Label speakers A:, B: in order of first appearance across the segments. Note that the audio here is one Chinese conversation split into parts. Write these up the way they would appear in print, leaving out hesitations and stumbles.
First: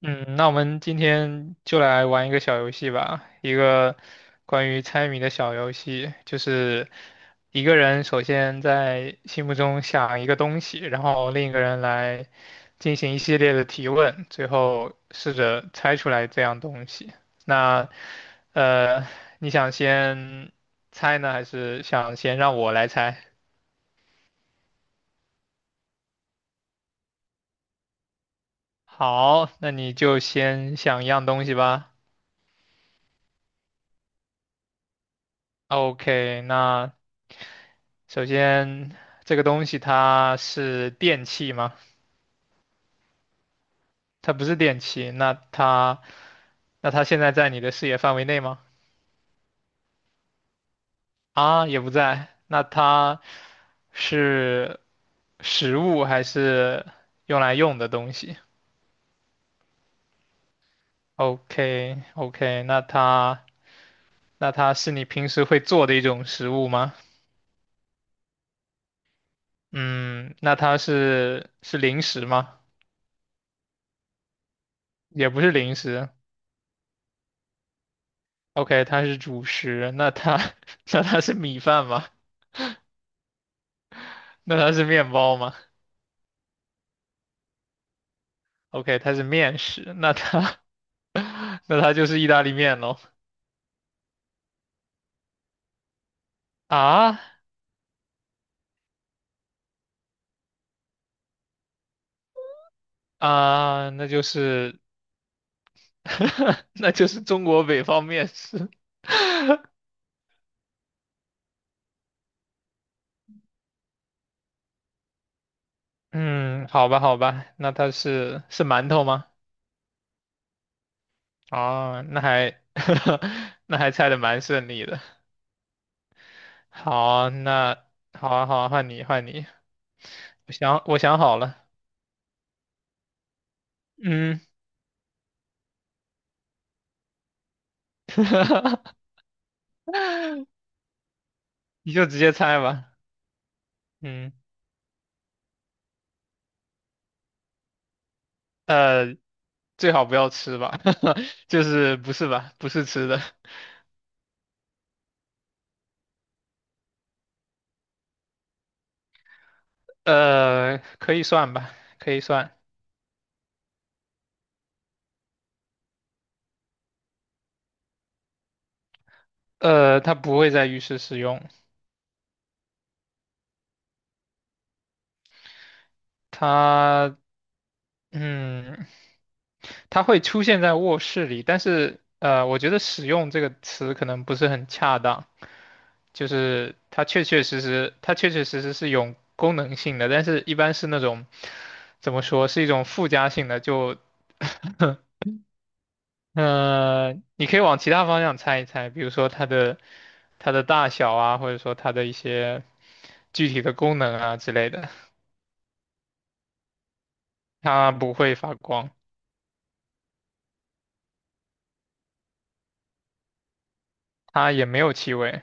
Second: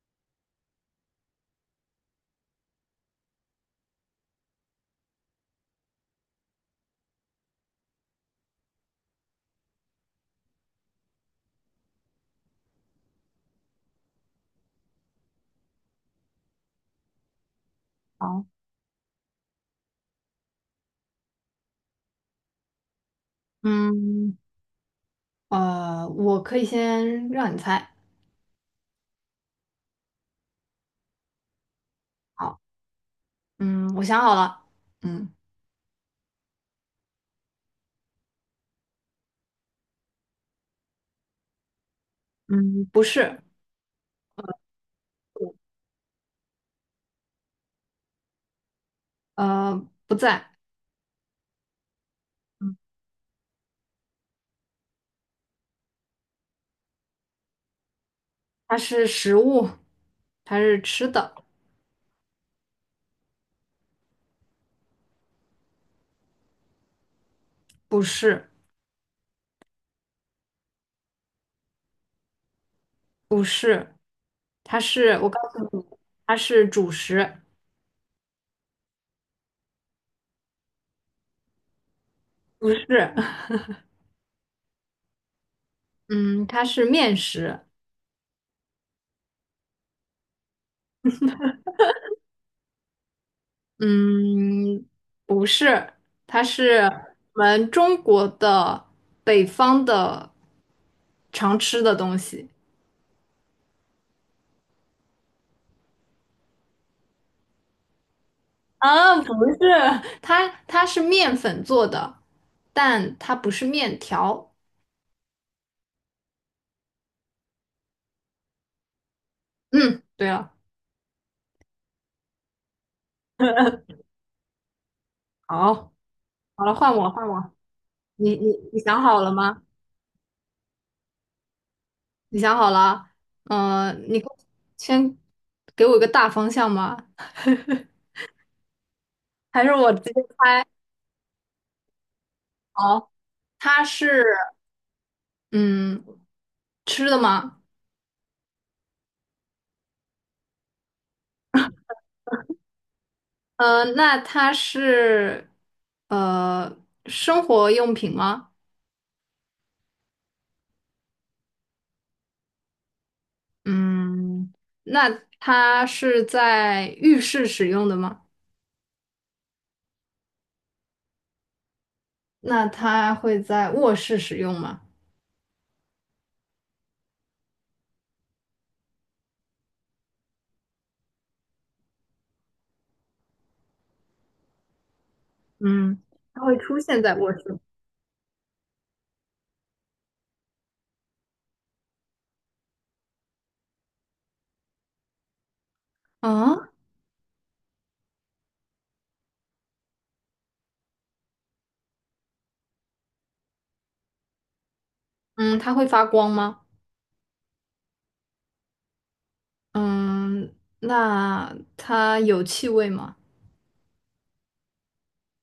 A: 嗯，那我们今天就来玩一个小游戏吧，一个关于猜谜的小游戏，就是一个人首先在心目中想一个东西，然后另一个人来进行一系列的提问，最后试着猜出来这样东西。那
B: 好，
A: 呃，你想先猜呢，还是想先让我来猜？
B: 嗯，我可以先让你猜。
A: 好，那你就先想一样东西吧。
B: 好，我想好了。嗯，
A: OK，那，首先，这个东西它是电器吗？
B: 嗯，不是，
A: 它不是电器，那它现在在你的视野范围内吗？
B: 呃，不在。
A: 啊，也不在。那
B: 嗯，
A: 它是食物还是用来用的东西
B: 它是食物，它是吃的，
A: ？OK OK，那它是你平时会做的一种食物吗？
B: 不是，
A: 嗯，那它是零食吗？
B: 不是，它是，我
A: 也
B: 告
A: 不是
B: 诉
A: 零
B: 你，
A: 食。
B: 它是主食，
A: OK，它是主食。那它是米饭吗？
B: 不是，
A: 那它是面包吗
B: 嗯，它是面食，
A: ？OK，它是面食，那它就是意大利面喽。
B: 嗯，不是，它是
A: 啊
B: 我们中国的北方的常吃的东西。
A: 啊，那就是 那就是中国北方面食。
B: 啊，不是，它是面粉做的，但它不是面条。
A: 嗯，好吧，好吧，那它是馒头吗？
B: 嗯，对了，
A: 哦，那还 猜的蛮顺利的。
B: 好，好了，换我，换
A: 好，
B: 我。
A: 那好
B: 你
A: 啊，
B: 你
A: 好啊，
B: 你
A: 换
B: 想
A: 你，
B: 好
A: 换
B: 了
A: 你。
B: 吗？
A: 我想好了。
B: 你想好了？你给我
A: 嗯，
B: 先给我一个大方向吗？还是我直接
A: 你就直接猜吧。
B: 好？它是
A: 嗯，
B: 嗯吃的吗？
A: 呃，最好不要吃吧，就是不是吧，不是吃的，
B: 那它是呃生活用品吗？
A: 可以算吧，可以算，
B: 嗯，那它是在浴室使用的吗？
A: 它不会在浴室使用，
B: 那它会在卧室使用吗？
A: 它，嗯，它会出现在卧室里，但是，我觉得使用这个词可能不是很恰当，
B: 嗯，
A: 就
B: 它会
A: 是
B: 出现
A: 它
B: 在
A: 确
B: 卧
A: 确
B: 室。
A: 实实，它确确实实是有功能性的，但是一般是那种，怎么说，是一种附加性的，就
B: 嗯
A: 你可以往其他方向猜一猜，比如说它的大小啊，或者说它的一些具体的功能啊之类的。
B: 嗯，它会发光吗？
A: 它不会发光，
B: 嗯，那它有气味吗？
A: 它也没有气味，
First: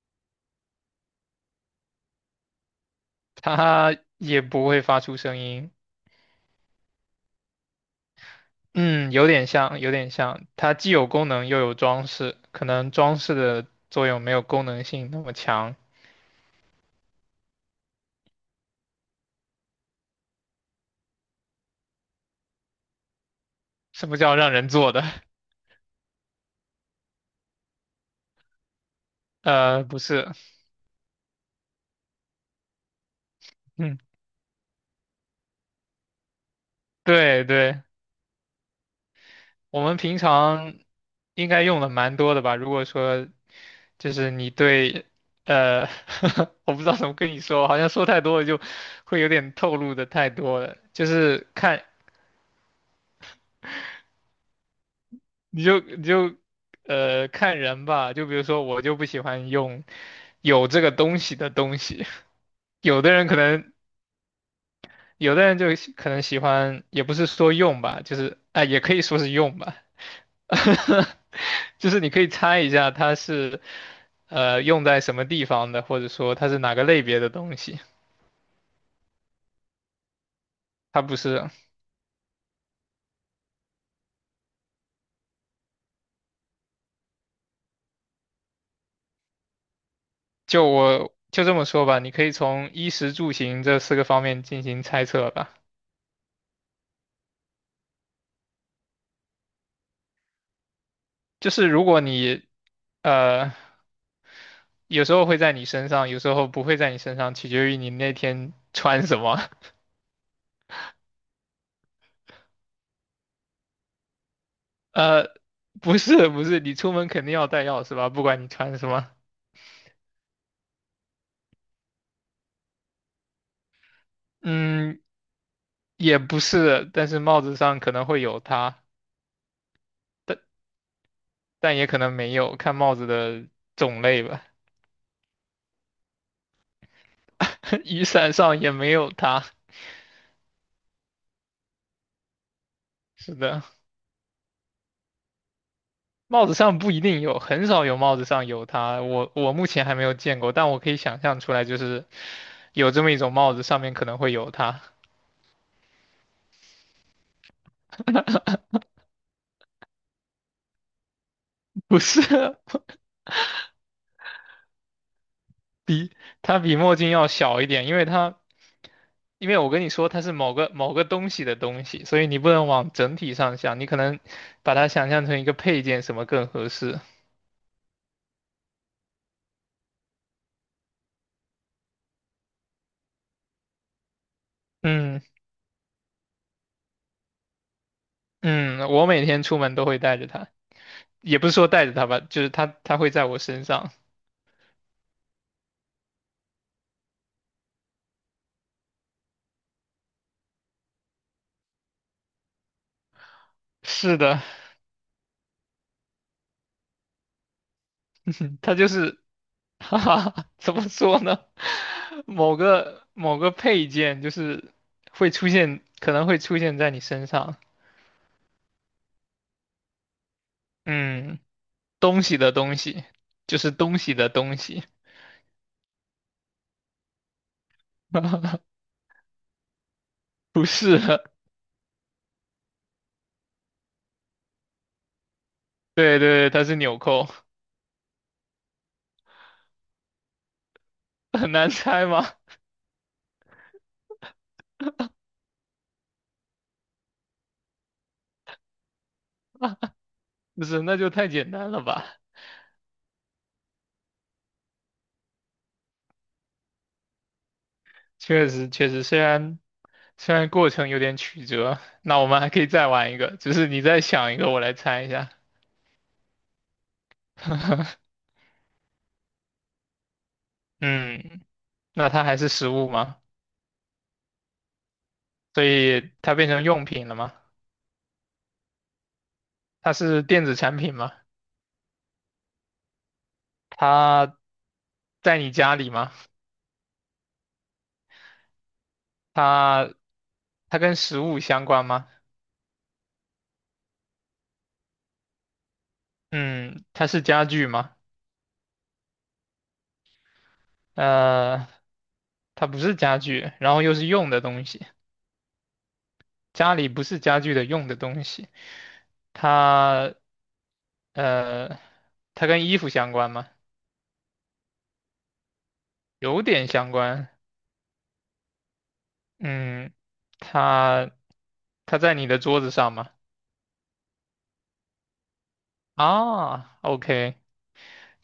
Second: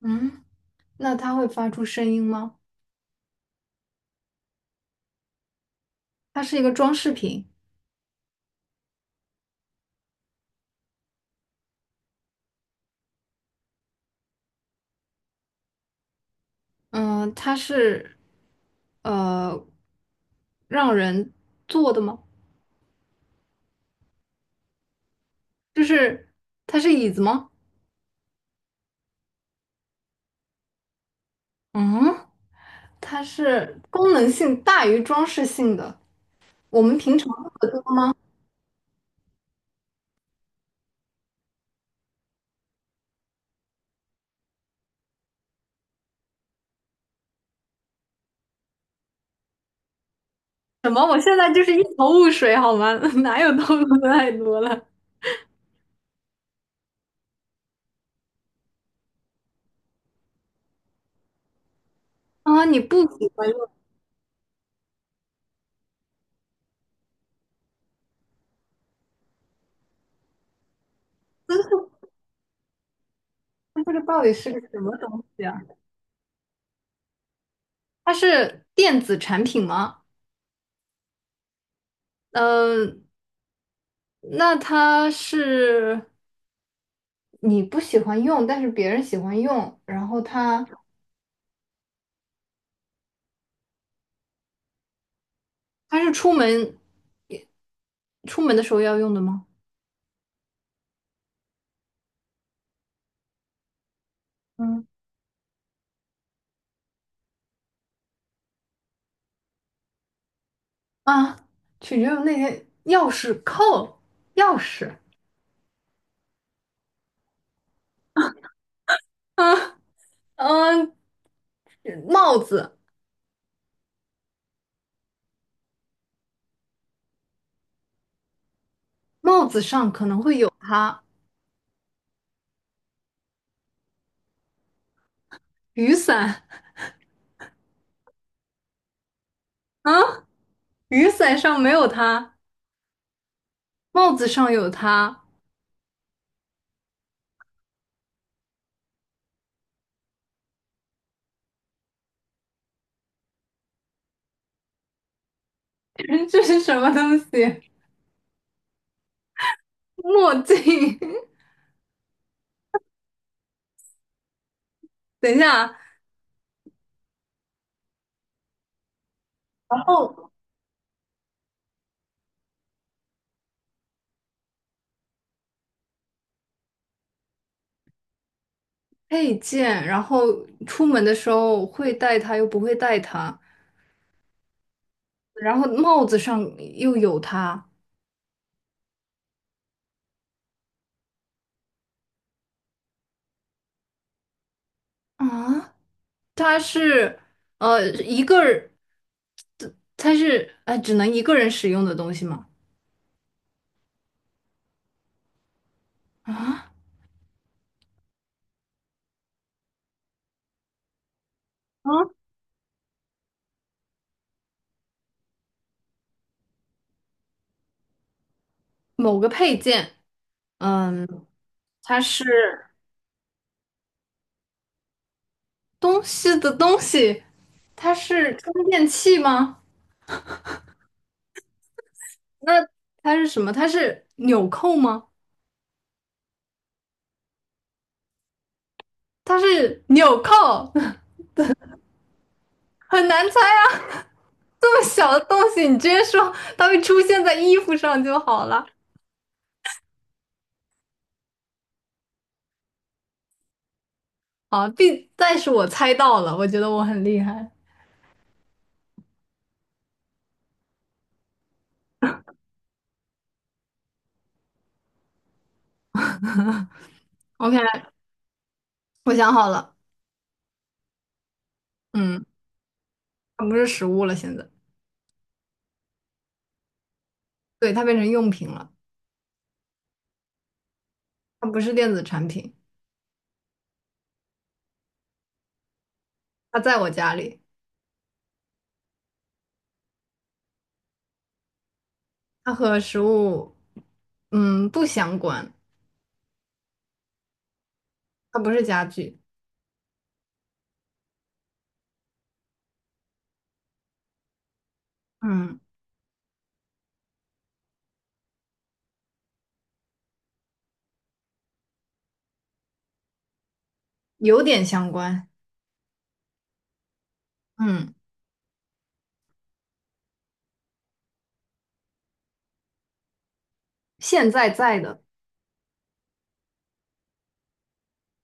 B: 嗯，那它会发出声音吗？
A: 它也不会发出声音。
B: 它是一个装饰品。
A: 嗯，有点像，有点像。它既有功能又有装饰，可能装饰的作用没有功能性那么强。
B: 嗯，它是呃让人坐的吗？
A: 什么叫让人做的？
B: 就是它是椅子吗？
A: 不是，
B: 嗯。它是
A: 嗯，
B: 功能性大于装饰性的。我们平常
A: 对对。我们平常应该用的蛮多的吧？如果说就是你对，呃，我不知道怎么跟你说，好像说太多了就会有点透露的太多了。
B: 什么？
A: 就
B: 我现
A: 是
B: 在就是一
A: 看，
B: 头雾水，好吗？哪有透露的太多了
A: 你就看人吧。就比如说我就不喜欢用有这个东西的东西，
B: 啊？你不
A: 有的人
B: 喜
A: 可
B: 欢用，
A: 能有的人就可能喜欢，也不是说用吧，就是啊、也可以说是用吧。就是你可以猜一下它是
B: 那这个到底是个什
A: 用
B: 么
A: 在什
B: 东
A: 么
B: 西
A: 地
B: 啊？
A: 方的，或者说它是哪个类别的东西。
B: 它是电子产品吗？
A: 它不是，
B: 嗯、那它是你不喜欢用，但是别人喜欢用，然后它
A: 我就这么说吧，你可以从衣食住行这四个方面进行猜测吧。
B: 它是出门的时候要用的吗？
A: 就是如果你呃
B: 嗯，
A: 有时候会在你身上，有时候不会在你身上，取决于你那天穿什么。
B: 啊，取决于那些钥匙扣，钥匙。
A: 呃，不是不是，你出门肯定要带钥匙吧，不管你穿什么。
B: 嗯嗯，帽子，
A: 嗯，也不是，但是帽子上可能会有它。
B: 帽子上可能会有它，
A: 但也可能没有，看帽子的种类吧。
B: 雨伞
A: 雨伞上也没有它。
B: 啊，雨伞上没有它，
A: 是的，
B: 帽子上有它，
A: 帽子上不一定有，很少有帽子上有它。我目前还没有见过，但我可以想象出来，就是有这么一种帽子，上面可能会有它。
B: 这是什么东西？墨镜，
A: 不是，
B: 等一下，
A: 比它比墨镜要小一点，因为我
B: 然
A: 跟你说它
B: 后
A: 是某个某个东西的东西，所以你不能往整体上想，你可能把它想象成一个配件，什么更合适？
B: 配件，然后出门的时候会带它，又不会带它，
A: 嗯。
B: 然后帽子上又有它
A: 嗯，我每天出门都会带着它，也不是说带着它吧，就是它会在我身上。
B: 啊，它是呃一个人只能一个人使用的东西吗？
A: 是的，
B: 啊
A: 它就是，哈哈，怎么说呢？
B: 啊，
A: 某个某个配件就是会出现，可能会出现在你身上。
B: 某个配件，嗯，
A: 嗯，
B: 它
A: 东
B: 是。
A: 西的东西，就是东西的东西。
B: 东西的东西，它是充 电器吗？
A: 不是，
B: 那它是什么？它是纽扣吗？
A: 对对对，它是纽扣，
B: 它是纽扣，
A: 很难猜吗？
B: 很难猜啊！这么小的东西，你直接说它会出现在衣服上就好了。
A: 不是，那就太简单了吧？
B: 好，必，但是我猜到了，我觉得我很厉害。
A: 确实确实，虽然过程有点曲折，那我们还可以再玩一个，只是你再想一个，我来猜一下。
B: OK，我想好了，
A: 嗯，那
B: 嗯，
A: 它还是食物吗？
B: 它不是食物了，现在，
A: 所以它变成用品了吗？
B: 对，它变成用品了，
A: 它是电子产品吗？
B: 它不是电子产品，
A: 它在你家里吗？
B: 它在我家里，
A: 它它跟食物相关吗？
B: 它和食物，嗯，不相关，
A: 嗯，它是家具吗？
B: 它不是家具。
A: 呃，它不是家具，然后又是用的东西，
B: 嗯，
A: 家里不是家具的用的东西。它呃，它跟衣服相关吗？
B: 有点相关。
A: 有点相关。
B: 嗯，
A: 嗯，它它在你的桌子上吗？
B: 现在在的，
A: 啊，OK，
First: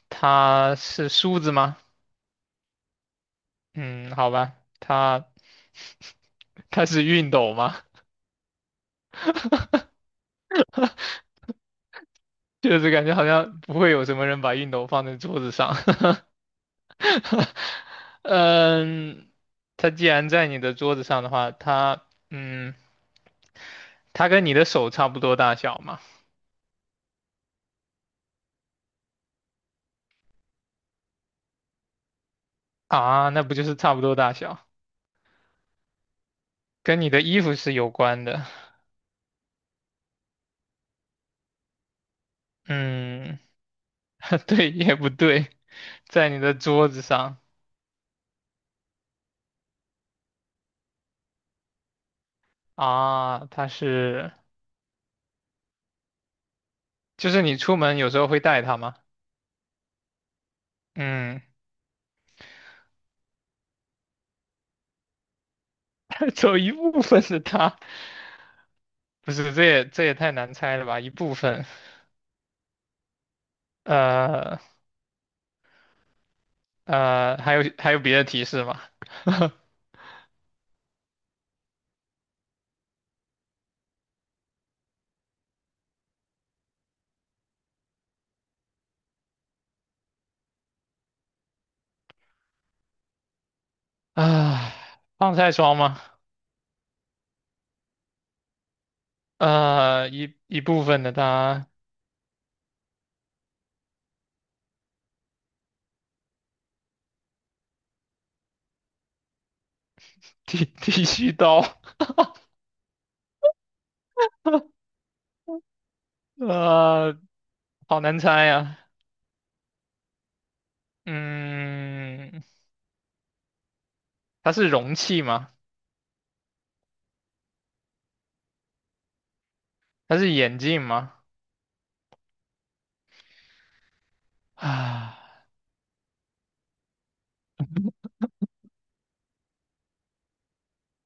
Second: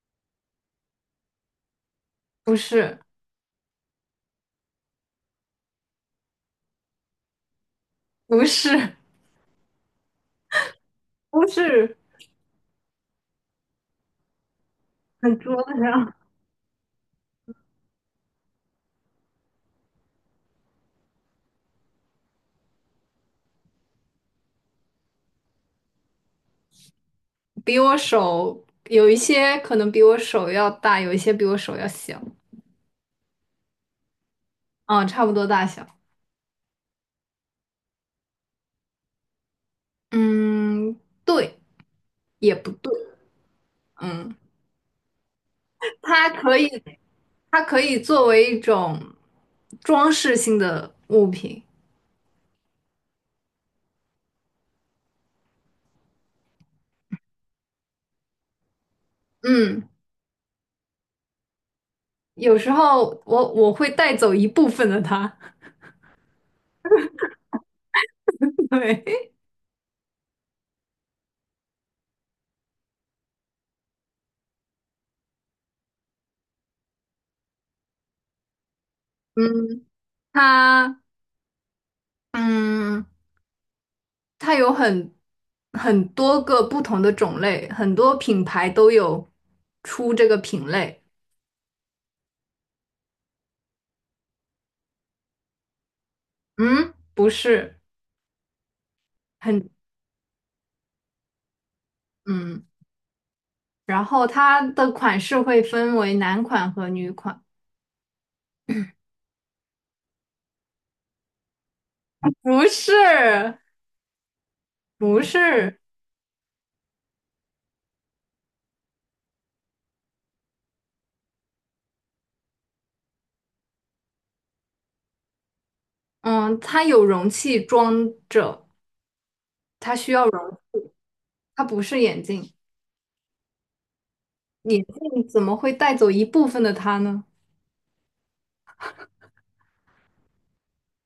A: 它是梳子吗？
B: 不是，
A: 嗯，好吧，它 它是熨斗吗？
B: 不是，不是，
A: 就是感觉好像不会有什么人把熨斗放在
B: 很
A: 桌子
B: 桌
A: 上。
B: 子上，
A: 嗯，它既然在你的桌子上的话，嗯，它跟你的手差不多大小嘛？
B: 比我手有一些可能比我手要大，有一些比我手要小，
A: 啊，那不就是差不多大小？
B: 差不多大小。
A: 跟你的衣服是有关的。
B: 嗯，对，也不对。
A: 嗯。
B: 嗯，
A: 对，也不对，
B: 它
A: 在你的
B: 可以，
A: 桌子上
B: 它可以作为一种装饰性的物品。
A: 啊，就是你出门有时候会带它吗？
B: 嗯，
A: 嗯，
B: 有时候我会带走一部分的它。
A: 走一部分的它，
B: 对，
A: 不是，这也太难猜了吧？一部分，呃还有别的提示吗？
B: 嗯，它，嗯。它有很多个不同的种类，很多品牌都有出这个品类。
A: 啊，防晒霜吗？
B: 嗯，不是很
A: 一部分的它，
B: 嗯，然后它的款式会分为男款和女款。
A: 剃须刀，
B: 不是，不是，
A: 呃，好难猜呀、嗯，它是容器吗？
B: 嗯，它有容器装着，它需
A: 它
B: 要
A: 是眼
B: 容，
A: 镜吗？
B: 它不是眼镜，眼
A: 啊，
B: 镜怎么会带走一部分的它呢？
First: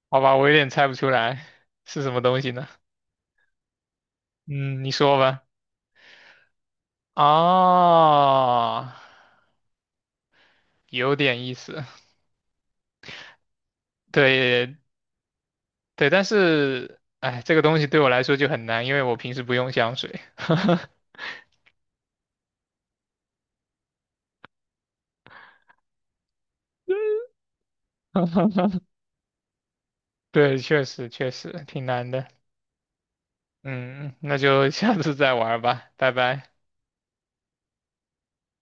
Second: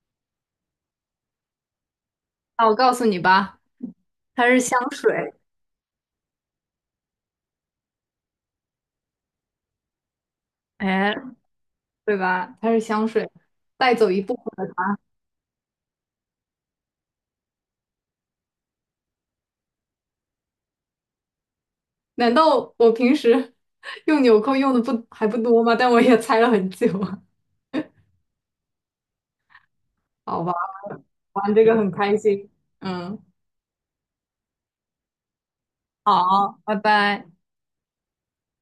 A: 好吧，我有点猜不出来是什么东西
B: 那
A: 呢。
B: 我告诉你吧，它是香
A: 嗯，你说
B: 水，
A: 吧。啊，
B: 哎，
A: 有点意思。
B: 对吧？它是香水，带走一部分。的。
A: 对对，但是，哎，这个东西对我来说就很难，因为我平时不用香水。
B: 难道我平时 用纽扣用的不还不多吗？但我也猜了很久啊 好吧，
A: 对，确实确实
B: 玩这个
A: 挺
B: 很
A: 难
B: 开
A: 的。
B: 心。嗯，
A: 嗯，那就下次再玩吧，拜拜。
B: 好，拜拜。